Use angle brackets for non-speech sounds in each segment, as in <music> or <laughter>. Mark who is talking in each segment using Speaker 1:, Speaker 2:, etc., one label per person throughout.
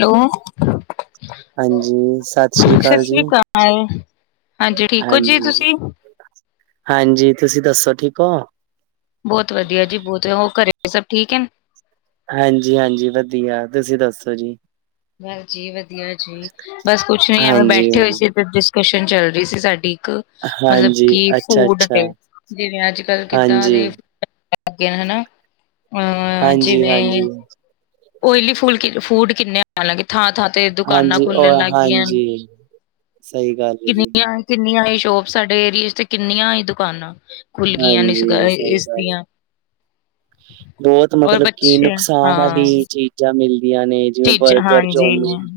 Speaker 1: Hello.
Speaker 2: ਹਾਂਜੀ, ਸਤਿ ਸ੍ਰੀ ਅਕਾਲ ਜੀ।
Speaker 1: ਹਾਂਜੀ, ਠੀਕ ਹੋ ਜੀ
Speaker 2: ਹਾਂਜੀ
Speaker 1: ਤੁਸੀਂ?
Speaker 2: ਹਾਂਜੀ ਤੁਸੀਂ ਦੱਸੋ ਠੀਕ ਹੋ?
Speaker 1: ਬੋਤ ਵਧੀਆ ਜੀ ਬੋਤੇ ਹੋਰ ਘਰੇ ਸਭ ਠੀਕ ਹੈਨ?
Speaker 2: ਹਾਂਜੀ-ਹਾਂਜੀ ਵਧੀਆ, ਤੁਸੀਂ ਦੱਸੋ ਜੀ?
Speaker 1: ਬਸ ਜੀ ਹਾਂਜੀ ਵਧੀਆ ਜੀ, ਬਸ ਕੁਛ ਨੀ ਐਵੇਂ
Speaker 2: ਹਾਂਜੀ
Speaker 1: ਬੈਠੇ ਹੋਏ ਸੀ ਫੇਰ ਜਿਸ ਕਸ਼ਨ ਚੱਲ ਰਹੀ ਸੀ ਸਾਡੀ ਇੱਕ। ਮਤਲਬ
Speaker 2: ਹਾਂਜੀ
Speaker 1: ਕਿ
Speaker 2: ਅੱਛਾ
Speaker 1: ਫੂਡ
Speaker 2: ਅੱਛਾ
Speaker 1: ਤੇ ਜਿਵੇਂ ਅੱਜ ਕੱਲ ਕਿੱਦਾਂ
Speaker 2: ਹਾਂਜੀ
Speaker 1: ਦੇ ਫ- ਗੇ ਆ ਹਨਾ ਅਹ
Speaker 2: ਹਾਂਜੀ
Speaker 1: ਜਿਵੇਂ
Speaker 2: ਹਾਂਜੀ
Speaker 1: ਓਏਲੀ ਫੂਲ ਕਿ ਫੂਡ ਕਿੰਨੇ ਆ। ਹਾਲਾਂਕਿ ਥਾਂ-ਥਾਂ ਤੇ ਦੁਕਾਨਾਂ
Speaker 2: ਹਾਂਜੀ ਔਰ
Speaker 1: ਖੁਲਣ ਲੱਗ ਗਈਆ ਹਨ,
Speaker 2: ਹਾਂਜੀ ਸਹੀ ਗੱਲ ਹੈ ਜੀ
Speaker 1: ਕਿੰਨੀਆਂ। ਕਿੰਨੀਆਂ ਹੀ ਸ਼ੋਪਸ ਸਾਡੇ ਏਰੀਏ ਚ ਤੇ ਕਿੰਨੀਆਂ ਈ ਦੁਕਾਨਾਂ। ਖੁੱਲ ਗਈਆਂ ਨੇ ਇਸ
Speaker 2: ਹਾਂਜੀ, ਸਹੀ
Speaker 1: ਇਸ
Speaker 2: ਗੱਲ ਏ।
Speaker 1: ਦੀਆਂ
Speaker 2: ਬੋਤ
Speaker 1: ਔਰ
Speaker 2: ਮਤਲਬ ਕਿ
Speaker 1: ਬੱਚੇ
Speaker 2: ਨੁਕਸਾਨ ਵਾਲੀ
Speaker 1: ਹਾਂ
Speaker 2: ਚੀਜ਼ਾਂ ਮਿਲਦੀਆਂ ਨੇ। ਜਿਵੇ
Speaker 1: ਚੀਜ਼
Speaker 2: ਬਰਗਰ,
Speaker 1: ਹਾਂਜੀ
Speaker 2: ਚੌਮੀਨ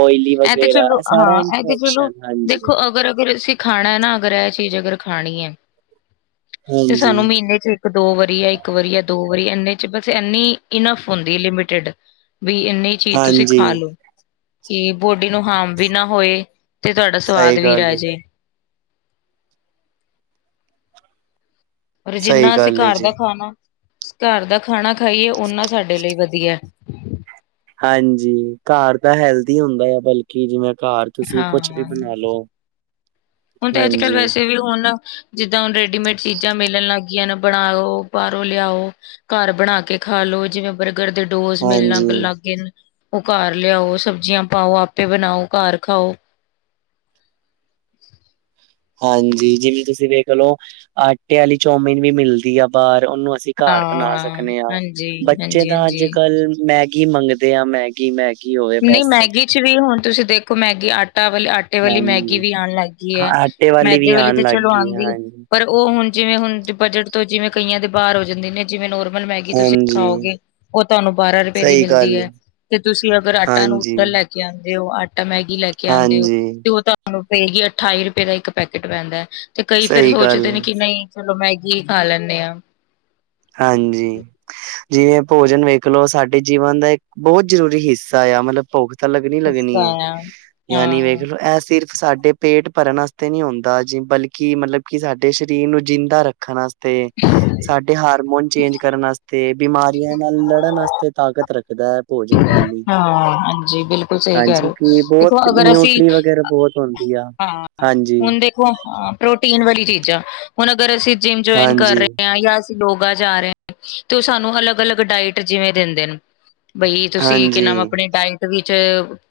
Speaker 2: ਓਇਲੀ
Speaker 1: ਤੇ
Speaker 2: ਵਗੈਰਾ
Speaker 1: ਚਲੋ
Speaker 2: ਇਹ ਸਾਰਾ
Speaker 1: ਹਾਂ ਇਹ ਤੇ ਚਲੋ
Speaker 2: ਇਨਫੈਕਸ਼ਨ ਹਾਂਜੀ।
Speaker 1: ਦੇਖੋ ਅਗਰ ਬਰ ਅਸੀਂ ਖਾਣਾ ਏ ਨਾ ਅਗਰ ਇਹ ਚੀਜ਼ ਅਗਰ ਖਾਣੀ ਏ, ਤੇ
Speaker 2: ਹਾਂਜੀ
Speaker 1: ਸਾਨੂੰ ਮਹੀਨੇ ਚ ਇਕ- ਦੋ ਵਾਰੀ ਯਾ ਇੱਕ ਵਾਰੀ ਜਾਂ ਦੋ ਵਾਰੀ ਇਨੇ ਚ ਬਸ ਇੰਨੀ ਇਨਫ ਹੁੰਦੀ ਏ ਲਿਮਿਟਡ। ਵਈ ਇੰਨੀ ਚੀਜ਼ ਤੁਸੀਂ
Speaker 2: ਹਾਂਜੀ
Speaker 1: ਖਾ ਲੋੋ। ਕਿ ਬੋਡੀ ਨੂੰ ਹਾਰਮ ਵੀ ਨਾ ਹੋਏ, ਤੇ ਤੁਹਾਡਾ ਸਵਾਦ
Speaker 2: ਸਹੀ
Speaker 1: ਵੀ
Speaker 2: ਗੱਲ
Speaker 1: ਰਹਿ
Speaker 2: ਹੈ।
Speaker 1: ਜੇ। ਔਰ
Speaker 2: ਸਹੀ
Speaker 1: ਜਿੰਨਾ ਅਸੀਂ
Speaker 2: ਗੱਲ ਏ
Speaker 1: ਘਰ ਦਾ
Speaker 2: ਜੀ।
Speaker 1: ਖਾਣਾ- ਘਰ ਦਾ ਖਾਣਾ ਖਾਈਏ ਓਨਾ ਸਾਡੇ ਲਈ ਵਧੀਆ।
Speaker 2: ਹਾਂਜੀ ਘਰ ਤਾਂ ਹੈਲਥੀ ਹੁੰਦਾ ਆ ਬਲਕਿ ਜਿਵੇਂ ਘਰ ਤੁਸੀਂ ਕੁਛ ਵੀ
Speaker 1: ਹਾਂ
Speaker 2: ਬਣਾ ਲਓ।
Speaker 1: ਹੁਣ ਤੇ ਅੱਜ ਕੱਲ ਵੈਸੇ ਵੀ ਹੁਣ। ਜਿੱਦਾਂ ਹੁਣ ਰੈਡੀਮੇਡ ਚੀਜ਼ਾਂ ਮਿਲਣ ਲੱਗ ਗਈਆਂ ਨਾ ਬਣਾਓ ਬਾਹਰੋਂ ਲਿਆਓ। ਘਰ ਬਣਾ ਕੇ ਖਾ ਲੋ ਜਿਵੇਂ ਬਰਗਰ ਦੇ ਰੋਜ਼ ਮਿਲ ਨਲ
Speaker 2: ਹਾਂਜੀ,
Speaker 1: ਗੱਲ ਲਗੇ ਨ ਓ ਘਰ ਲਿਆਓ ਸਬਜ਼ੀਆਂ ਪਾਓ ਆਪੇ ਬਣਾਓ ਘਰ ਖਾਓ। <inaudible>
Speaker 2: ਹਾਂਜੀ ਜਿਵੇਂ ਤੁਸੀਂ ਵੇਖ ਲਓ ਆਟੇ ਆਲੀ ਚੌਮਿਨ ਵੀ ਮਿਲਦੀ ਆ ਬਾਰ ਉਨੂੰ ਅਸੀਂ ਘਰ ਬਣਾ
Speaker 1: ਹਾਂ
Speaker 2: ਸਕਨੇ ਆਂ
Speaker 1: ਹਾਂਜੀ
Speaker 2: ਬੱਚੇ
Speaker 1: ਹਾਂਜੀ
Speaker 2: ਤਾਂ ਅੱਜ
Speaker 1: ਹਾਂਜੀ
Speaker 2: ਕੱਲ ਮੈਗੀ ਮੰਗਦੇ ਆ ਮੈਗ ਕਿ ਮੈਗੀ ਹੋਏ ਬਸ
Speaker 1: ਕੁਛ ਵੀ ਹੁਣ ਤੁਸੀਂ ਦੇਖੋ ਮੈਗੀ ਆਟਾ ਵਾਲੇ ਆਟ ਆਟੇ ਵਾਲੀ ਮੈਗੀ
Speaker 2: ਹਾਂਜੀ,
Speaker 1: ਵੀ ਆਣ ਲੱਗ ਗਈ ਐ
Speaker 2: ਆਟੇ
Speaker 1: ਮੈਦੇ
Speaker 2: ਵੀ
Speaker 1: ਵਾਲੀ
Speaker 2: ਆਣ
Speaker 1: ਤੇ
Speaker 2: ਲੱਗ
Speaker 1: ਚਲੋ
Speaker 2: ਗਈ ਆ
Speaker 1: ਆਂਦੀ
Speaker 2: ਹਾਂਜੀ।
Speaker 1: ਪਰ ਓ ਹੁਣ ਜਿਵੇਂ ਹੁਣ ਬਜਟ ਤੋਂ ਜਿਵੇਂ ਕਈਆਂ ਦੇ ਬਾਰ ਹੋ ਜਾਂਦੇ ਨੇ। ਜਿਵੇਂ ਨੋਰਮਲ ਮੈਗੀ ਤੁਸੀਂ
Speaker 2: ਹਾਂਜੀ,
Speaker 1: ਖਾਓਗੇ ਓ ਤੁਹਾਨੂੰ ਬਾਰਾਂ ਰੁਪਏ ਦੀ
Speaker 2: ਸਹੀ
Speaker 1: ਮਿਲਦੀ
Speaker 2: ਗੱਲ ਏ।
Speaker 1: ਹੈ ਤੇ ਤੁਸੀਂ ਅਗਰ ਆਟ
Speaker 2: ਹਾਂਜੀ,
Speaker 1: ਲੈ ਕੇ ਆਉਂਦੇ ਹੋ ਆਟਾ ਮੈਗੀ ਲੈ ਕੇ ਆਂਦੇ ਓ
Speaker 2: ਹਾਂਜੀ
Speaker 1: ਤੇ ਓ ਤੁਹਾ ਓ ਪਏਗੀ ਅਠਾਈ ਰੁਪਏ ਦਾ ਇੱਕ ਪੈਕੇਟ ਪੈਂਦਾ ਤੇ ਕਈ ਫਿਰ
Speaker 2: ਸਹੀ ਗੱਲ
Speaker 1: ਸੋਚਦੇ ਨੇ
Speaker 2: ਏ,
Speaker 1: ਕਿ ਨਈ ਚਲੋ ਮੈਗੀ ਈ ਖਾ ਲੈਨੇ ਆਂ।
Speaker 2: ਹਾਂਜੀ ਜਿਵੇਂ ਭੋਜਨ ਵੇਖ ਲਓ ਸਾਡੇ ਜੀਵਨ ਦਾ ਇੱਕ ਬੋਤ ਜ਼ਰੂਰੀ ਹਿੱਸਾ ਆ ਮਤਲਬ ਭੁੱਖ ਤਾਂ
Speaker 1: ਇਸ
Speaker 2: ਲੱਗਣੀ-ਲੱਗਣੀ ਏ
Speaker 1: ਤਰ੍ਹਾਂ ਆ।
Speaker 2: ਯਾਨੀ
Speaker 1: ਹਾਂ
Speaker 2: ਵੇਖਲੋ ਐ ਸਿਰਫ ਸਾਡੇ ਪੇਟ ਭਰਨ ਅਸਤੇ ਨੀ ਹੁੰਦਾ ਜੀ ਬਲਕਿ ਮਤਲਬ ਕਿ ਸਾਡੇ ਸਰੀਰ ਨੂੰ ਜਿੰਦਾ ਰੱਖਣ ਅਸ ਤੇ ਹਾਰਮੋਨ ਚੇਂਜ ਕਰਨ ਅਸਤੇ ਬਿਮਾਰੀਆਂ ਨਾਲ ਲੜਨ ਅਸਤੇ ਤਾਕਤ ਰੱਖਦੈ। ਭੋਜਨ ਥਾਲੀ
Speaker 1: ਹਾਂ, ਹਾਂਜੀ ਬਿਲਕੁਲ ਸਹੀ ਕਹਿ
Speaker 2: ਹਾਂਜੀ
Speaker 1: ਰਹੇ ਓ
Speaker 2: ਕੀ ਬੋਤ
Speaker 1: ਦੇਖੋ ਅਗਰ ਅਸੀਂ
Speaker 2: ਨਿਊਟਰੀ ਵਗੈਰਾ ਬੋਤ
Speaker 1: ਹਾਂ ਹੁਣ ਦੇਖੋ ਪ੍ਰੋਟੀਨ ਵਾਲੀ ਚੀਜ਼ਾਂ ਹੁਣ ਅਗਰ ਅਸੀਂ ਜਿੰਮ ਜੁਆਇਨ ਕਰ
Speaker 2: ਹਾਂਜੀ,
Speaker 1: ਰਏ ਆਂ ਜਾਂ ਅਸ ਯੋਗਾ ਜਾ ਰਏ ਆਂ ਤੇ ਓ ਸਾਨੂੰ ਅਲੱਗ- ਅਲੱਗ ਡਾਇਟ ਜਿਵੇਂ ਦਿੰਦੇ ਨੇ। ਬਈ ਤੁਸੀਂ ਕੀ ਨਾ
Speaker 2: ਹਾਂਜੀ,
Speaker 1: ਆਪਣੇ ਟੈਮ ਵਿੱਚ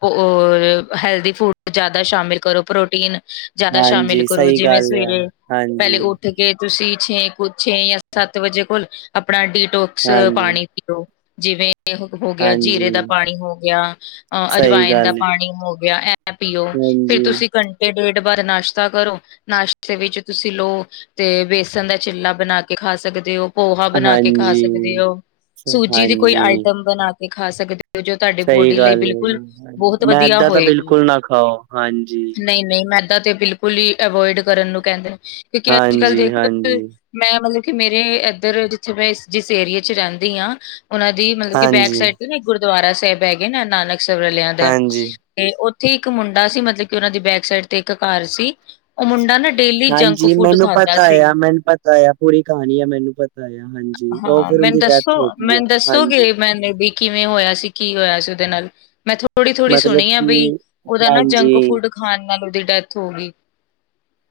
Speaker 1: ਔਰ ਹੈਲਦੀ ਫੂਡ ਜਾਦਾ ਸ਼ਾਮਿਲ ਕਰੋ ਪ੍ਰੋਟੀਨ ਜਾਦਾ ਸ਼ਾਮਿਲ
Speaker 2: ਹਾਂਜੀ
Speaker 1: ਕਰੋ
Speaker 2: ਸਹੀ
Speaker 1: ਜਿਵੇਂ
Speaker 2: ਗੱਲ ਆ।
Speaker 1: ਸਵੇਰੇ
Speaker 2: ਹਾਂਜੀ,
Speaker 1: ਪੈਲੇ ਉੱਠ ਕਿ ਤੁਸੀਂ ਛੇ ਕੁ ਛੇ ਜਾਂ ਸੱਤ ਵਜੇ ਕੋਲ ਆਪਣਾ ਡੀਟੋਕਸ
Speaker 2: ਹਾਂਜੀ,
Speaker 1: ਪਾਣੀ ਪੀਓ। ਜਿਵੇਂ ਏ ਹੋ ਗਿਆ ਜੀਰੇ ਦਾ
Speaker 2: ਹਾਂਜੀ
Speaker 1: ਪਾਣੀ ਹੋ ਗਿਆ ਅ
Speaker 2: ਸਹੀ
Speaker 1: ਅਜਵਾਇਨ ਦਾ
Speaker 2: ਗੱਲ
Speaker 1: ਪਾਣੀ ਹੋ ਗਿਆ ਐ ਐ ਪੀਓ ਫਿਰ
Speaker 2: ਹਾਂਜੀ,
Speaker 1: ਤੁਸੀਂ ਘੰਟੇ ਡੇਢ ਬਾਦ ਨਾਸ਼ਤਾ ਕਰੋ ਨਾਸ਼ਤੇ ਵਿੱਚ ਤੁਸੀਂ ਲੋ ਤੇ ਵੇਸਣ ਦਾ ਚਿੱਲਾ ਬਣਾ ਕੇ ਖਾ ਸਕਦੇ ਓ। ਪੋਹਾ ਬਣਾ ਕੇ ਖਾ
Speaker 2: ਹਾਂਜੀ,
Speaker 1: ਸਕਦੇ ਹੋ
Speaker 2: ਸ-
Speaker 1: ਸੂਜੀ ਦੀ ਕੋਈ
Speaker 2: ਹਾਂਜੀ।
Speaker 1: ਆਈਟਮ ਬਣਾ ਕੇ ਖਾ ਸਕਦੇ ਜੋ ਤੁਹਾਡੇ
Speaker 2: ਸਹੀ
Speaker 1: ਬੋਡੀ ਲਈ
Speaker 2: ਗੱਲ ਏ ਜੀ,
Speaker 1: ਬਿਲਕੁਲ
Speaker 2: ਹਾਂਜੀ,
Speaker 1: ਬਹੁਤ ਵਧੀਆ
Speaker 2: ਮੈਦਾ ਤਾਂ
Speaker 1: ਹੋਏਗੀ।
Speaker 2: ਬਿਲਕੁਲ ਨਾ ਖਾਓ ਹਾਂਜੀ।
Speaker 1: ਨਈ-ਨਈਮੈਦਾ ਤੇ ਬਿਲਕੁਲ ਹੀ ਅਵੋਇਡ ਕਰਨ ਨੂੰ ਕੈਂਦੇ ਕਿਉਂਕਿ ਅੱਜ ਕੱਲ
Speaker 2: ਹਾਂਜੀ,
Speaker 1: ਦੇਖੋ
Speaker 2: ਹਾਂਜੀ,
Speaker 1: ਮੈਂ ਮਤਲਬ ਕਿ ਮੇਰੇ ਇੱਧਰ ਜਿੱਥੇ ਮੈਂ ਜਿਸ ਏਰੀਏ 'ਚ ਰੈਂਦੀ ਆਂ। ਉਨਾਂ ਦੀ ਮਤਲਬ ਕਿ ਬੈਕ
Speaker 2: ਹਾਂਜੀ,
Speaker 1: ਸਾਈਡ ਤੇ ਨਾ ਇੱਕ ਗੁਰਦੁਆਰਾ ਸਾਹਿਬ ਹੈਗੇ ਨਾ ਨਾਨਕ ਸਰ ਆਲਿਆਂ ਦਾ
Speaker 2: ਹਾਂਜੀ।
Speaker 1: ਤੇ ਉੱਥੇ ਇੱਕ ਮੁੰਡਾ ਸੀ ਮਤਲਬ ਕਿ ਉਨਾਂ ਦੀ ਬੈਕ ਸਾਈਡ ਤੇ ਇੱਕ ਘਰ ਸੀ ਓ ਮੁੰਡਾ ਨਾ ਡੇਲੀ ਜੰਕ
Speaker 2: ਹਾਂਜੀ
Speaker 1: ਫੂਡ
Speaker 2: ਮੈਨੂੰ
Speaker 1: ਖਾਂਦਾ
Speaker 2: ਪਤਾ
Speaker 1: ਸੀ।
Speaker 2: ਆ ਮੈਨੂੰ ਪਤਾ ਆ ਪੂਰੀ ਕਹਾਣੀ ਆ ਮੈਨੂੰ ਪਤਾ ਆ ਹਾਂਜੀ। ਉਹ
Speaker 1: ਹਾਂ
Speaker 2: ਫਿਰ
Speaker 1: ਮੈਨੂੰ
Speaker 2: ਉਹਦੀ ਡੈਥ
Speaker 1: ਦੱਸੋ
Speaker 2: ਹੋ ਗਈ ਆ,
Speaker 1: ਮੈਨੂੰ
Speaker 2: ਹਾਂਜੀ,
Speaker 1: ਦੱਸੋਗੇ ਮੈਨੇ ਵੀ ਕਿਵੇਂ ਹੋਇਆ ਸੀ ਕੀ ਹੋਇਆ ਸੀ ਉਦੇ ਨਾਲ ਮੈਂ ਥੋੜ੍ਹੀ-ਥੋੜ੍ਹੀ
Speaker 2: ਮਤਲਬ
Speaker 1: ਸੁਣੀ ਆ ਬਈ
Speaker 2: ਕਿ
Speaker 1: ਉਦਾ ਨਾ ਜੰਕ
Speaker 2: ਹਾਂਜੀ,
Speaker 1: ਖਾਨ ਨਾਲ ਉਦੀ ਡੈਥ ਹੋ ਗਈ।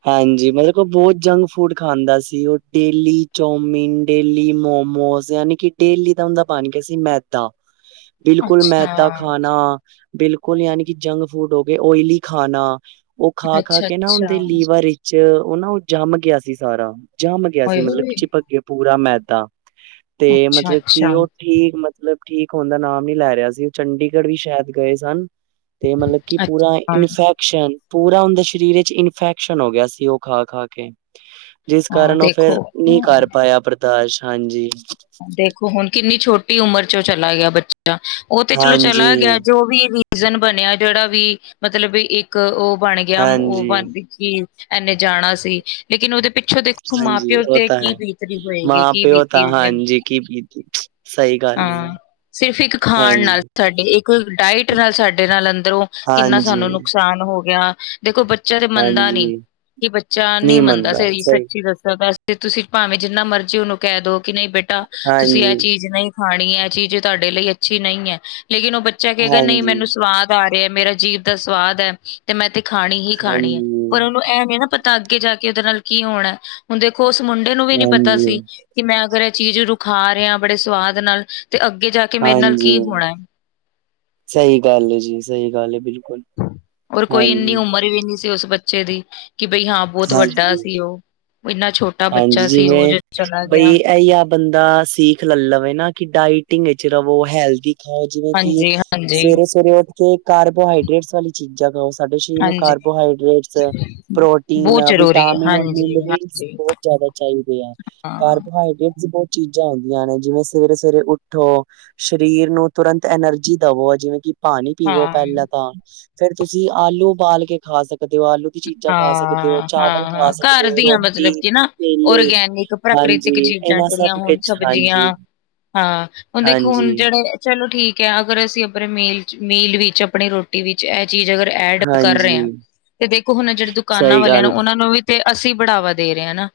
Speaker 2: ਹਾਂਜੀ ਮਤਲਬ ਕੋ ਬੋਤ ਜੰਕ ਫੂਡ ਖਾਂਦਾ ਸੀ ਓ ਡੇਲੀ ਚੌਮਿਨ ਡੇਲੀ ਮੋਮੋਸ ਯਾਨੀ ਕਿ ਡੇਲੀ ਦਾ ਹੁੰਦਾ ਬਣ ਗਿਆ ਸੀ ਮੈਦਾ
Speaker 1: ਹ
Speaker 2: ਬਿਲਕੁਲ ਮੈਦਾ ਖਾਣਾ ਬਿਲਕੁਲ ਯਾਨੀ ਕਿ ਜੰਕ ਫੂਡ ਹੋ ਗਏ ਓਇਲੀ ਖਾਣਾ ਉਹ
Speaker 1: ਅੱਛਾ
Speaker 2: ਖਾ-ਖਾਕੇ ਨਾ
Speaker 1: ਅੱਛਾ
Speaker 2: ਬਾਰਿਸ਼'ਚ ਉਹ ਨਾ ਉਹ ਜੰਮ ਗਿਆ ਸੀ ਸਾਰਾ, ਜੰਮ ਗਿਆ
Speaker 1: ਹੋਏ
Speaker 2: ਸੀ ਮਤਲਬ
Speaker 1: ਹੋਏ
Speaker 2: ਚਿਪਕ ਗਏ ਪੂਰਾ ਮੈਦਾ, ਤੇ
Speaker 1: ਅੱਛਾ
Speaker 2: ਮਤਲਬ ਕਿ
Speaker 1: ਅੱਛਾ
Speaker 2: ਉਹ ਠੀਕ ਮਤਲਬ, ਠੀਕ ਹੋਣ ਦਾ ਨਾਮ ਨੀ ਲੈ ਰਿਹਾ ਸੀ, ਉਹ ਚੰਡੀਗੜ੍ਹ ਵੀ ਸ਼ਾਇਦ ਗਏ ਸਨ। ਤੇ ਮਤਲਬ ਕਿ ਪੂਰਾ
Speaker 1: ਅੱਛਾ
Speaker 2: ਇਨਫੈਕਸ਼ਨ, ਪੂਰਾ ਉਂਹਦੇ ਸਰੀਰ'ਚ ਫੈਕਸਨ ਹੋਗਿਆ ਸੀ ਉਹ ਖਾ-ਖਾਕੇ, ਜਿਸ
Speaker 1: ਹਾਂ
Speaker 2: ਕਾਰਨ ਉਹ ਫਿਰ
Speaker 1: ਦੇਖੋ
Speaker 2: ਨੀ
Speaker 1: ਹਾਂ
Speaker 2: ਕਰ ਪਾਇਆ ਪਰਦਾਸ਼, ਹਾਂਜੀ।
Speaker 1: ਦੇਖੋ ਹੁਣ, ਕਿੰਨੀ ਛੋਟੀ ਉਮਰ'ਚ ਓ ਚਲਾ ਗਿਆ ਬੱਚਾ, ਉਹ ਤੇ ਚਲੋ ਚਲਾ
Speaker 2: ਹਾਂਜੀ,
Speaker 1: ਗਿਆ ਜੋ ਵੀ ਸੀਜ਼ਨ ਬਣਿਆ ਜਿਹੜਾ ਵੀ, ਮਤਲਬ ਇੱਕ ਉਹ ਬਣ ਗਿਆ, ਉਹ
Speaker 2: ਹਾਂਜੀ,
Speaker 1: ਬਣ ਸੀ, ਐਨੇ ਜਾਣਾ ਸੀ, ਲੇਕਿਨ ਉਹਦੇ ਪਿੱ ਪਿਛੋ ਦੇਖੋ,
Speaker 2: ਹਾਂਜੀ
Speaker 1: ਮਾਂ-ਪਿਓ
Speaker 2: ਉਹ
Speaker 1: ਤੇ
Speaker 2: ਤਾਂ ਹੈ।
Speaker 1: ਕੀ ਬੀਤ ਰੀ ਹੋਏਗੀ,
Speaker 2: ਮਾਂ
Speaker 1: ਕੀ
Speaker 2: ਪਿਓ ਤਾਂ
Speaker 1: ਬੀਤੀ ਹੋ
Speaker 2: ਹਾਂਜੀ ਕੀ ਬੀਤੀ, ਸਹੀ ਗੱਲ ਏ ਜੀ।
Speaker 1: ਸਿਰਫ ਇੱਕ ਖਾਣ ਨਾਲ
Speaker 2: ਹਾਂਜੀ।
Speaker 1: ਸਾਡੇ, ਇੱਕ ਡਾਇਟ ਨਾਲ ਸਾਡੇ ਨਾਲ ਅੰਦਰੋਂ ਕਿੰਨਾ
Speaker 2: ਹਾਂਜੀ,
Speaker 1: ਸਾਨੂੰ ਨੁਕਸਾ ਨੁਕਸਾਨ ਹੋਗਿਆ। ਦੇਖੋ ਬੱਚਾ ਤੇ ਮੰਨਦਾ ਨੀ,
Speaker 2: ਹਾਂਜੀ
Speaker 1: ਕਿ ਬੱਚਾ ਨੀ
Speaker 2: ਨਹੀਂ
Speaker 1: ਮੰਨਦਾ,
Speaker 2: ਸਹੀ
Speaker 1: ਸੱਚੀ ਦੱਸਾ ਤਾਂ ਫਿਰ ਤੁਸੀਂ ਭਾਵੇਂ ਜਿੰਨਾ ਮਰਜ਼ੀ ਉਹਨੂੰ ਕਹਿਦੋ, ਕਿ ਨਹੀਂ ਬੇਟਾ ਤੁਸੀਂ
Speaker 2: ਹਾਂਜੀ,
Speaker 1: ਐ ਚੀਜ਼ ਨਹੀਂ ਖਾਣੀ ਐਂ, ਐ ਚੀਜ਼ ਤੁਹਾਡੇ ਲਈ ਅੱਛੀ ਨਹੀਂ ਐ, ਲੇਕਿਨ ਉਹ ਬੱਚਾ ਕਹੇਗਾ ਨਹੀਂ
Speaker 2: ਹਾਂਜੀ,
Speaker 1: ਮੈਨੂੰ ਸਵਾਦ ਰਿਹਾ, ਮੇਰਾ ਜੀਵ ਦਾ ਸਵਾਦ ਐ, ਤੇ ਮੈਂ ਤੇ ਖਾਣੀ ਈ ਖਾਣੀ ਏ, ਪਰ
Speaker 2: ਹਾਂਜੀ,
Speaker 1: ਉਹਨੂੰ ਇਹ ਨੀ ਨਾ ਪਤਾ ਤਾਂ ਅੱਗੇ ਜਾਕੇ ਉਹਦੇ ਨਾਲ ਕੀ ਹੋਣਾ, ਹੁਣ ਦੇਖੋ ਉਸ ਮੁੰਡੇ ਨੂੰ ਵੀ ਨੀ ਪਤਾ
Speaker 2: ਹਾਂਜੀ,
Speaker 1: ਸੀ ਕਿ ਮੈਂ ਅਗਰ ਐ ਚੀਜ਼ ਰੁਕ ਖਾ ਰਿਹਾਂ ਬੜੇ ਸਵਾਦ ਨਾਲ, ਤੇ ਅੱਗੇ ਜਾਕੇ
Speaker 2: ਹਾਂਜੀ, ਸਹੀ ਗੱਲ ਐ ਜੀ, ਸਹੀ ਗੱਲ ਏ, ਬਿਲਕੁਲ।
Speaker 1: ਔਰ ਕੋਈ ਇੰਨੀ
Speaker 2: ਹਾਂਜੀ,
Speaker 1: ਉਮਰ ਵੀ ਨਹੀਂ ਸੀ ਉਸ ਬੱਚੇ ਦੀ, ਕਿ ਬਈ ਹਾਂ ਬਹੁਤ ਵੱਡਾ
Speaker 2: ਹਾਂਜੀ।
Speaker 1: ਸੀ ਉਹ। ਇੰਨਾ ਛੋ
Speaker 2: ਹਾਂਜੀ, ਜਿਵੇਂ ਬਈ ਐਈ ਆ ਬੰਦਾ ਸੀਖ ਲੈ ਲਵੇ ਨਾ, ਕਿ ਡਾਇਟਿੰਗ ਵਿੱਚ ਰਵੋ, ਹੈਲਦੀ ਹਾਂ ਜਿਵੇਂ ਕਿ,
Speaker 1: ਹਾਂਜੀ, ਹਾਂਜੀ,
Speaker 2: ਸਵੇਰੇ-ਸਵੇਰੇ ਉੱਠਕੇ ਕਾਰਬੋਹਾਈਡਰੇੇਟਸ ਵਾਲੀ ਚੀਜ਼ਾਂ ਖਾਓ। ਸਾਡੇ ਸ਼ਰੀਰ ਨੂੰ
Speaker 1: ਹਾਂਜੀ।
Speaker 2: ਕਾਰਬੋਹਾਈਡ੍ਰੇਟਸ, ਪ੍ਰੋਟੀਨ,
Speaker 1: ਬਹੁਤ ਜ਼ਰੂਰੀ ਹੈ
Speaker 2: ਵਿਟਾਮਿਨ ਔਰ
Speaker 1: ਹਾਂਜੀ,
Speaker 2: ਮਿਨਰਲਸ
Speaker 1: ਹਾਂਜੀ
Speaker 2: ਬੋ ਜ਼ਿਆਦਾ ਚਾਹੀਦੇ ਆ,
Speaker 1: ਹਾਂ,
Speaker 2: ਕਾਰਬੋਹਾਈਡਰੇੇਟ ਬਹੁਤ ਚੀਜ਼ਾਂ ਹੁੰਦੀਆਂ ਨੇ, ਜਿਵੇਂ ਸਵੇਰੇ-ਸਵੇਰੇ ਉੱਠੋ ਸ਼ਰੀਰ ਨੂੰ ਤੁਰੰਤ ਐਨਰਜੀ ਦਵੋ, ਜਿਵੇਂ ਕਿ ਪਾਣੀ ਪੀਵੋ
Speaker 1: ਹਾਂ।
Speaker 2: ਪਹਿਲਾਂ ਤਾਂ, ਫੇਰ ਤੁਸੀਂ ਆਲੂ ਉਬਾਲਕੇ ਖਾ ਸਕਦੇ ਓ, ਆਲੂ ਦੀ ਚੀਜ਼ਾਂ ਖਾ ਸਕਦੇ ਹੋ, ਚਾਵਲ ਖਾ
Speaker 1: ਹਾਂ-ਹਾਂ-ਹਾਂ,
Speaker 2: ਸਕਦੇ
Speaker 1: ਘਰ
Speaker 2: ਹੋ,
Speaker 1: ਦੀਆਂ
Speaker 2: ਰੋਟੀ,
Speaker 1: ਮਤਲਬ ਕਿ ਨਾ?
Speaker 2: ਕੇਲੇ
Speaker 1: ਓਰਗੈਨਿਕ, ਪ੍ਰਕ੍ਰਿਤਿਕ
Speaker 2: ਹਾਂਜੀ,
Speaker 1: ਚੀਜ਼ਾਂ,
Speaker 2: ਇਹਨਾਂ
Speaker 1: ਜਿਹੜੀਆਂ
Speaker 2: ਸਭ
Speaker 1: ਹੋਣ
Speaker 2: ਵਿੱਚ
Speaker 1: ਸਬਜ਼ੀਆਂ।
Speaker 2: ਹਾਂਜੀ,
Speaker 1: ਹਾਂ, ਹੁਣ ਦੇਖੋ,
Speaker 2: ਹਾਂਜੀ,
Speaker 1: ਹੁਣ ਜਿਹੜੇ ਚਲੋ ਠੀਕ ਐ, ਅਗਰ ਅਸੀਂ ਆਪਣੇ ਮੇਲ, ਮੀਲ ਵਿੱਚ ਆਪਣੀ ਰੋਟੀ ਵਿੱਚ ਏ ਚੀਜ਼ ਅਗਰ ਐਡ ਕਰ ਰਹੇ
Speaker 2: ਹਾਂਜੀ।
Speaker 1: ਆਂ ਤੇ ਦੇਖੋ ਹੁਣ ਜਿਹੜੇ ਦੁਕਾਨਾਂ
Speaker 2: ਸਹੀ
Speaker 1: ਵਾਲਿਆਂ
Speaker 2: ਗੱਲ
Speaker 1: ਨੂੰ,
Speaker 2: ਏ,
Speaker 1: ਉਹਨਾਂ ਨੂੰ ਵੀ ਤੇ ਅਸੀਂ ਬੜਾਵਾ ਦੇ ਰਹੇ ਆ ਨਾ।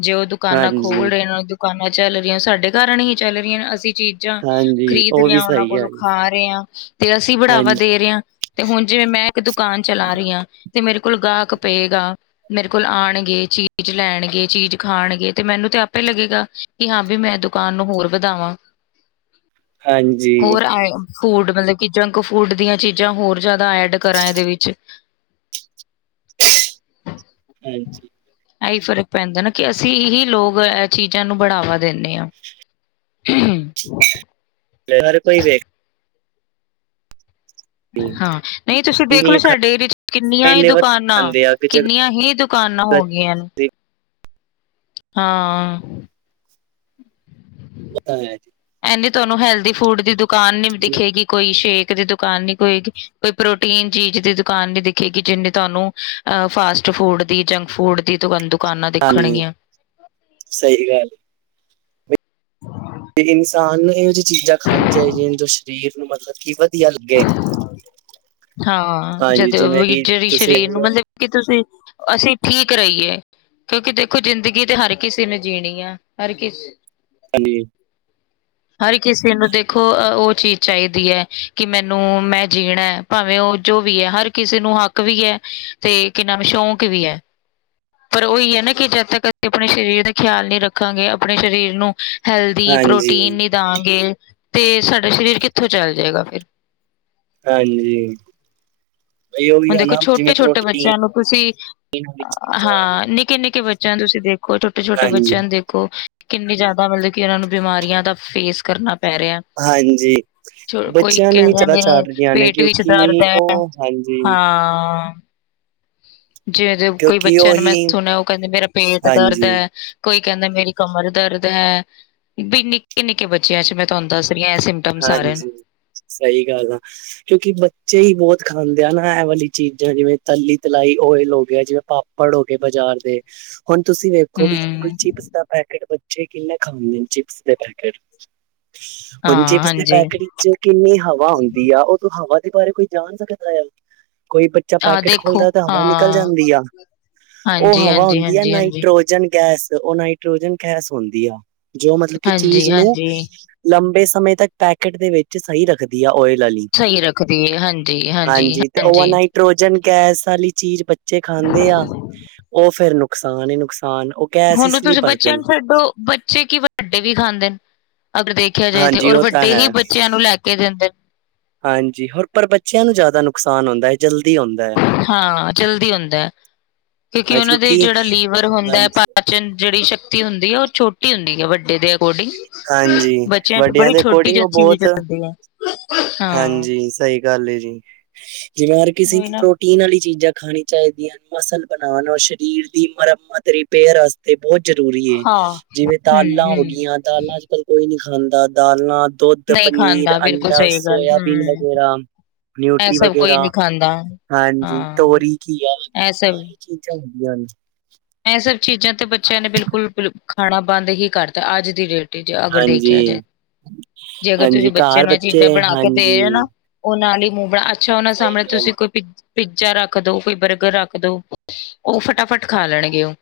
Speaker 1: ਜੇ ਉਹ ਦੁਕਾਨਾਂ
Speaker 2: ਹਾਂਜੀ,
Speaker 1: ਖੋਲ ਰਹੇ ਨੇ, ਦੁਕਾਨਾਂ ਚੱਲ ਰਹੀਆਂ ਉਹ ਸਾਡੇ ਕਾਰਨ ਹੀ ਚੱਲ ਰਹੀਆਂ ਨੇ, ਅਸੀਂ ਚੀਜ਼ ਚੀਜ਼ਾਂ
Speaker 2: ਹਾਂਜੀ
Speaker 1: ਖ਼ਰੀਦ
Speaker 2: ਉਹ
Speaker 1: ਰਿਹੇ
Speaker 2: ਵੀ
Speaker 1: ਆ ਉਹਨਾਂ
Speaker 2: ਸਹੀ
Speaker 1: ਕੋਲੋਂ
Speaker 2: ਹੈਗੀ।
Speaker 1: ਖਾ ਰਹੇ ਆਂ, ਤੇ ਅਸੀ ਬੜਾਵਾ
Speaker 2: ਹਾਂਜੀ,
Speaker 1: ਦੇ ਰਹੇ ਆਂ। ਤੇ ਹੁਣ ਜਿਵੇਂ ਮੈਂ ਇੱਕ ਦੁਕਾਨ ਚਲਾ ਰਹੀ ਆਂ, ਤੇ ਮੇਰੇ ਕੋਲ ਗਾਹਕ ਪਏਗਾ ਮੇਰੇ ਕੋਲ ਆਣਗੇ, ਚੀਜ਼ ਲੈਣਗੇ, ਚੀਜ਼ ਖਾਣਗੇ, ਤੇ ਮੈਨੂੰ ਤੇ ਆਪੇ ਲਗੇਗਾ ਕਿ ਹਾਂ, ਵੀ ਮੈਂ ਦੁਕਾਨ ਨੂੰ ਹੋਰ ਵਧਾਵਾਂ।
Speaker 2: ਹਾਂਜੀ,
Speaker 1: ਹੋਰ ਆਏ ਫੂਡ, ਮਤਲਬ ਕਿ ਜੰਕ ਫੂਡ ਦੀਆਂ ਚੀਜ਼ਾਂ ਹੋਰ ਜ਼ਿਆਦਾ ਐਡ ਕਰਾਂ, ਇਹਦੇ ਵਿੱਚ।
Speaker 2: ਹਾਂਜੀ।
Speaker 1: ਐਹੀ ਫ਼ਰਕ ਪੈਂਦਾ ਨਾ ਕਿ ਅਸੀਂ ਇਹੀ ਲੋਕ ਏ ਚੀਜ਼ਾਂ ਨੂੰ ਬੜਾਵਾ ਦਿੰਦੇ ਆ <inaudible>
Speaker 2: ਹਰ ਕੋਈ ਵ
Speaker 1: ਹਾਂ, ਨਈ ਤੁਸੀਂ
Speaker 2: ਇੰਨੀ
Speaker 1: ਦੇਖਲੋ ਸਾਡੇ ਏਰੀਏ ਚ ਕਿੰਨੀਆਂ ਈ
Speaker 2: ਖਾਲੇ ਵਧ
Speaker 1: ਦੁਕਾਨਾਂ
Speaker 2: ਜਾਂਦੇ ਆ ਕਿ ਜਗ੍ਹਾ
Speaker 1: ਕਿੰਨੀਆਂ ਹੀ ਦੁ ਕਾਨਾਂ
Speaker 2: ਪਤਾ
Speaker 1: ਹੋ ਗਈਆਂ ਨੇ। ਹਾਂ <inaudible>
Speaker 2: ਓ ਤਾਂ ਹੈ।
Speaker 1: ਐਨੀ ਤੁਹਾਨੂੰ ਹੈਲਦੀ ਫੂਡ ਦੀ ਦੁਕਾਨ ਨੀ ਦਿਖੇਗੀ। ਕੋਈ ਸ਼ੇਕ ਦੀ ਦੁਕਾਨ ਨੀ ਕੋਈ ਕੋਈ ਪ੍ਰੋਟੀਨ ਚੀਜ਼ ਦੀ ਦੁਕਾਨ ਨੀ ਦਿਖੇਗੀ ਜਿੰਨੇ ਤੁਹਾਨੂੰ ਅ ਫਾਸਟ ਫੂਡ ਦੀ ਜੰਕ ਫੂਡ ਦੀ ਦੁ
Speaker 2: ਹਾਂਜੀ, ਸਈ ਗੱਲ ਤੇ ਇਨਸਾਨ ਨੂੰ ਇਹੋ ਜੀ ਚੀਜ਼ਾਂ ਖਾਣੀ ਚਾਈਦੀਆਂ ਨੇ ਜੋ ਸਰੀਰ ਨੂੰ ਮਤਲਬ ਕਿ ਵਧੀਆ ਲੱਗੇ।
Speaker 1: ਹਾਂ,
Speaker 2: ਹਾਂਜੀ
Speaker 1: ਜਦੋਂ
Speaker 2: ਜਿਵੇਂ
Speaker 1: ਵੀ
Speaker 2: ਕਿ
Speaker 1: ਜੇੜੀ
Speaker 2: ਤੁਸੀਂ
Speaker 1: ਸਰੀਰ ਨੂੰ ਮਤਲਬ
Speaker 2: ਹਾਂਜੀ
Speaker 1: ਕਿ ਤੁਸੀਂ ਅਸੀਂ ਠੀਕ ਰਈ ਏ ਕਿਉਂਕਿ ਦੇਖੋ ਜ਼ਿੰਦਗੀ ਤੇ ਹਰ ਕਿਸੇ ਨੇ ਜੀਣੀ ਆ ਹਰ ਕਿਸੇ
Speaker 2: ਹਾਂਜੀ।
Speaker 1: ਹਰ ਕਿਸੇ ਨੂੰ ਦੇਖੋ ਓ ਚੀਜ਼ ਚਾਈਦੀ ਐ। ਕਿ ਮੈਨੂੰ ਮੈਂ ਜੀਣਾ ਭਾਵੇਂ ਓ ਜੋ ਵੀ ਐ ਹਰ ਕਿਸੇ ਨੂੰ ਹੱਕ ਵੀ ਐ। ਤੇ ਕੀ ਨਾਮ ਐ ਸ਼ੋਕ ਵੀ ਐ ਪਰ ਓਹੀ ਐ ਨਾ ਕਿ ਜਦ ਤੱਕ ਅਸੀਂ ਆਪਣੇ ਸਰੀਰ ਦਾ ਖਿਆਲ ਨਹੀਂ ਰੱਖਾਂਗੇ ਆਪਣੇ ਸਰੀਰ ਨੂੰ ਹੈਲਦੀ
Speaker 2: ਹਾਂਜੀ
Speaker 1: ਪ੍ਰੋਟੀਨ ਨੀ ਦਾ ਗੇ ਤੇ ਸਾਡਾ ਸਰੀਰ ਕਿੱਥੋਂ ਚੱਲ ਜੇਗਾ ਫਿਰ।
Speaker 2: ਹਾਂਜੀ ਇਹ ਉਹੀ
Speaker 1: ਹੁਣ
Speaker 2: ਹੈ
Speaker 1: ਦੇਖੋ
Speaker 2: ਨਾ ਜਿਵੇਂ
Speaker 1: ਛੋਟੇ-ਛੋਟੇ
Speaker 2: ਪ੍ਰੋਟੀਨ
Speaker 1: ਬੱਚਿਆਂ ਨੂੰ ਤੁਸੀਂ
Speaker 2: ਵਾਲੀ ਚੀਜ਼ਾਂ
Speaker 1: ਹਾਂ ਨਿੱਕੇ- ਨਿੱਕੇ ਬੱਚਿਆਂ ਨੂੰ ਤੁਸੀਂ ਦੇ ਕੋਈ ਛੋਟੇ ਛੋਟੇ ਬੱਚਿਆਂ
Speaker 2: ਹਾਂਜੀ
Speaker 1: ਨੂੰ ਦੇ ਖੋ ਕਿੰਨੀ ਜਿਆਦਾ ਮਤਲਬ ਕਿ ਓਨਾਂ ਨੂੰ ਬਿਮਾਰੀਆਂ ਦਾ ਫੇਸ ਕਰਨਾ ਪੈ ਰਿਆ।
Speaker 2: ਹਾਂਜੀ
Speaker 1: ਚਲੋ ਕੋਈ
Speaker 2: ਬੱਚਿਆਂ ਨੂੰ
Speaker 1: ਕੈ
Speaker 2: ਹੀ ਜ਼ਿਆਦਾ
Speaker 1: ਦੇਂਦੇ
Speaker 2: ਚਾੜ ਰਹੀਆਂ ਨੇ
Speaker 1: ਪੇਟ ਵਿੱਚ
Speaker 2: ਕਿਉਂਕਿ
Speaker 1: ਦਰਦ ਐ।
Speaker 2: ਉਹ ਹਾਂਜੀ
Speaker 1: ਹਾਂ। ਜਿਵੇ ਜੇ ਕੋਈ
Speaker 2: ਕਿਉਂਕਿ
Speaker 1: ਬੱਚਿਆਂ ਨੂੰ' ਮੈਂ
Speaker 2: ਉਹੀ
Speaker 1: ਸੁਣਿਆ' ਓ ਕਹਿੰਦੇ ਮੇਰਾ ਪੇਟ ਦਰਦ
Speaker 2: ਹਾਂਜੀ
Speaker 1: ਐ। ਕੋਈ ਕੈਂਦਾ ਮੇਰੀ ਕਮਰ ਦਰਦ ਹੈ, ਵੀ ਨਿੱਕੇ-ਨਿੱਕੇ ਬੱਚਿਆਂ ਚ ਮੈਂ ਤੁਹਾਨੂੰ ਦੱਸ ਰੀ ਆ ਏ ਸਿੰਪ
Speaker 2: ਹਾਂਜੀ ਸਈ ਗੱਲ। ਕਿਉਂਕਿ ਬੱਚੇ ਈ ਬੋਤ ਖਾਂਦੇ ਆ ਨਾ, ਐ ਵਾਲੀ ਚੀਜ਼ਾਂ ਜਿਵੇਂ ਤਲੀ ਤਲਾਈ, ਓਇਲ ਹੋ ਗਿਆ ਜਿਵੇਂ ਪਾਪ ੜ ਹੋਗੇ ਬਾਜ਼ਾਰ ਦੇ, ਹੁਣ ਤੁਸੀਂ ਵੇਖੋਗੇ ਜਿਵੇਂ ਕੋਈ
Speaker 1: ਹੂੰ
Speaker 2: ਚਿਪਸ ਦਾ ਪੈਕੇਟ। ਬੱਚੇ ਕਿੰਨੇ ਖਾਂਦੇ ਨੇ ਚਿਪਸ ਦੇ ਪੈਕੇਟ। ਔਰ
Speaker 1: ਹਾਂ
Speaker 2: ਚਿਪਸ ਦੇ
Speaker 1: ਹਾਂਜੀ
Speaker 2: ਪੈਕੇਟ ਵਿਚ ਕਿੰਨੀ ਹਵਾ ਹੁੰਦੀ ਆ ਓ। ਹਵਾ ਦੇ ਬਾਰੇ ਕੋਈ ਜਾਣ ਸਕਦਾ ਕੋਈ ਬੱ ਚਾ
Speaker 1: ਆਹ
Speaker 2: ਪੈਕੇਟ
Speaker 1: ਦੇਖੋ
Speaker 2: ਖੋਲਦਾ ਤਾਂ ਹਵਾ ਨਿਕਲ
Speaker 1: ਹਾਂ
Speaker 2: ਜਾਂਦੀ ਆ। ਓ ਹਵਾ
Speaker 1: ਹਾਂਜੀ-ਹਾਂਜੀ,
Speaker 2: ਹੁੰਦੀ ਆ
Speaker 1: ਹਾਂਜੀ-ਹਾਂਜੀ,
Speaker 2: ਨਾਈਟ੍ਰੋਜਨ ਗੈਸ ਓ ਨਾਈ ਟਰੋਜਨ ਗੈਸ ਹੁੰਦੀ ਆ ਜੋ ਮਤਲਬ ਕਿ ਚੀਜ਼ ਨੂੰ
Speaker 1: ਹਾਂਜੀ-ਹਾਂਜੀ
Speaker 2: ਲੰਬੇ, ਸਮੇਂ ਤੱਕ ਪੈਕੇਟ ਦੇ ਵਿੱ ਚ ਸਈ ਰੱਖਦੀ ਆ ਓਇਲ ਆਲੀ,
Speaker 1: ਸਹੀ ਰੱਖਦੀ ਏ,
Speaker 2: ਹਾਂਜੀ ਤੇ
Speaker 1: ਹਾਂਜੀ-ਹਾਂਜੀ-ਹਾਂਜੀ।
Speaker 2: ਓਵਰਨਾਈਟ, ਟਰੋਜਨ ਗੈਸ ਆਲੀ ਚੀਜ਼ ਬੱਚੇ ਖਾਂਦੇ ਆ, ਓ ਫੇਰ ਨੁਕਸਾਨ ਈ ਨੁਕਸਾਨ। ਗੈਸ
Speaker 1: ਹੁਣ
Speaker 2: ਇਸ ਲਈ
Speaker 1: ਤੁਸੀਂ
Speaker 2: ਭਰਦੇ
Speaker 1: ਬੱਚਿਆਂ
Speaker 2: ਨੇ
Speaker 1: ਨੂੰ ਛੱਡੋ, ਬੱਚੇ ਕੀ ਵੱਡੇ ਵੀ ਖਾਂਦੇ ਨੇ ਅਗਰ ਦੇਖ ਖਿਆ ਜਾਏ ਤੇ
Speaker 2: ਹਾਂਜੀ
Speaker 1: ਔਰ
Speaker 2: ਉਹ ਤਾਂ
Speaker 1: ਵੱਡੇ ਹੀ
Speaker 2: ਹੈ
Speaker 1: ਬੱਚਿਆਂ ਨੂੰ ਲੈ ਕੇ ਦਿੰਦੇ।
Speaker 2: ਹਾਂਜੀ, ਹੋਰ ਪਰ ਬੱਚਿਆਂ ਨੂੰ ਜਿਆਦਾ ਨੁਕਸਾਨ ਹੁੰਦਾ ਏ। ਜਲਦੀ ਹੋੰਦੈ।
Speaker 1: ਹਾਂ, ਜਲਦੀ ਹੋੰਦੈ। ਕਿਉਂਕਿ, ਓਹਨਾਂ ਦੇ ਜੇੜਾ ਲੀਵਰ ਹੋੰਦੈ ਪਾ
Speaker 2: ਹਾਂਜੀ
Speaker 1: ਪਾਚਨ ਜੇੜੀ ਸ਼ਕਤੀ ਹੁੰਦੀ ਏ, ਓਹ ਛੋਟੀ ਹੁੰਦੀ ਏ। ਵੱਡੇ ਦੇ ਅਕੋਰਡਿੰਗ,
Speaker 2: ਹਾਂਜੀ,
Speaker 1: ਬੱਚਿਆਂ ਚ ਤੇ
Speaker 2: ਵੱਡਿਆਂ
Speaker 1: ਬੜੀ
Speaker 2: ਦੇ
Speaker 1: ਛੋਟੀ
Speaker 2: ਅਕੋਰਡਿੰਗ
Speaker 1: ਜ
Speaker 2: ਉਹ
Speaker 1: ਚੀਜ਼
Speaker 2: ਬਹੁਤ
Speaker 1: ਹੁੰਦੀ ਏ, ਹਾਂ।
Speaker 2: ਹਾਂਜੀ, ਸਹੀ ਗੱਲ ਈ ਜੀ, ਜਿਵੇਂ ਹਰ ਕਿਸੀ
Speaker 1: ਉਹੀ ਨਾ
Speaker 2: ਪ੍ਰੋ ਟੀਨ ਆਲੀ ਚੀਜ਼ਾਂ ਖਾਣੀ ਚਾਈਦੀਆਣ। ਮਸਲ ਬਣਾਣ ਔਰ ਸਰੀਰ ਦੀ ਮਰੰਮਤ ਰਿਪੇਅਰ ਅਸ ਤੇ ਬੌਤ ਜ਼ਰੂਰੀ ਏ।
Speaker 1: ਹਾਂ।
Speaker 2: ਜਿਵੇਂ ਦਾਲਾਂ
Speaker 1: ਹੂੰ-ਹੂੰ,
Speaker 2: ਹੋ ਗੀਆਂ, ਦਾਲਾਂ ਅੱਜ-ਕੱਲ ਕੋਈ ਨੀ ਖਾਂਦਾ। ਦਾਲਾਂ ਦੋਧ,
Speaker 1: ਨਹੀਂ
Speaker 2: ਪਨੀਰ,
Speaker 1: ਖਾਂਦਾ ਬਿਲਕੁਲ
Speaker 2: ਅੰਡਾ,
Speaker 1: ਸਹੀ ਗੱਲ,
Speaker 2: ਸੋਇਆਬੀਨ
Speaker 1: ਹੂੰ।
Speaker 2: ਵਗੈਰਾ।
Speaker 1: ਇਹ
Speaker 2: ਨਿਊਟਰੀ
Speaker 1: ਸਭ ਕੋਈ
Speaker 2: ਵਗੈਰਾ,
Speaker 1: ਨਹੀਂ ਖਾਂਦਾ,
Speaker 2: ਹਾਂਜੀ
Speaker 1: ਹਾਂ
Speaker 2: ਤੋਰੀ, ਘੀਆ
Speaker 1: ਇਹ
Speaker 2: ਚੀਜ਼ਾਂ ਹੁੰਦੀਆਂ ਹਨ।
Speaker 1: ਐਹ ਸਭ ਚੀਜ਼ਾਂ ਤੇ ਬੱਚਿਆਂ ਨੇ ਬਿਲਕੁਲ ਬਿਲ ਖਾਣਾ ਬੰਦ ਹੀ ਕਰਤਾ, ਅੱਜ ਦੀ ਡੇਟ ਏਚ ਅਗਰ ਦੇਖਿਆ ਜਾਏ।
Speaker 2: ਹਾਂਜੀ।
Speaker 1: ਜੇ ਅਗਰ
Speaker 2: ਹਾਂਜੀ,
Speaker 1: ਤੁਸੀਂ ਬੱਚੇ
Speaker 2: ਘਰ
Speaker 1: ਨੂੰ ਐਹ ਚੀਜ਼ਾਂ ਬਣਾ ਕੇ ਦੇ ਰੇ ਨਾ
Speaker 2: ਹਾਂਜੀ,
Speaker 1: ਓਹ ਨਾਲ ਈ ਮੂੰਹ ਬਣਾ ਅੱਛਾ, ਓਹਨਾਂ ਦੇ
Speaker 2: ਸਹੀ
Speaker 1: ਸਾਹਮਣੇ
Speaker 2: ਗੱਲ
Speaker 1: ਤੁਸੀਂ ਕੋਈ ਪਿਜ਼ ਪੀਜ਼ਾ ਰੱਖ ਦੋ, ਕੋਈ ਬਰਗਰ ਰੱਖ ਦੋ, ਓਹ ਫਟਾਫਟ ਖਾ ਲੈਣਗੇ ਓਹ।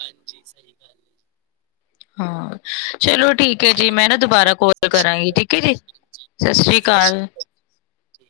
Speaker 2: ਹਾਂਜੀ, ਸਹੀ ਗੱਲ।
Speaker 1: ਹਾਂ, ਚਲੋ ਠੀਕ ਐ ਜੀ,
Speaker 2: ਚਲੋ
Speaker 1: ਮੈਂ ਨਾ
Speaker 2: ਹੈ, ਸਤਿ
Speaker 1: ਦੁਬਾਰਾ
Speaker 2: ਸ਼੍ਰੀ
Speaker 1: ਕੋਲ
Speaker 2: ਅਕਾਲ।
Speaker 1: ਕਰਾਂਗੀ, ਠੀਕ ਐ ਜੀ। ਸਸ੍ਰੀ
Speaker 2: ਸਤਿ ਸ਼੍ਰੀ
Speaker 1: ਕਾਲ।
Speaker 2: ਅਕਾਲ ਜੀ।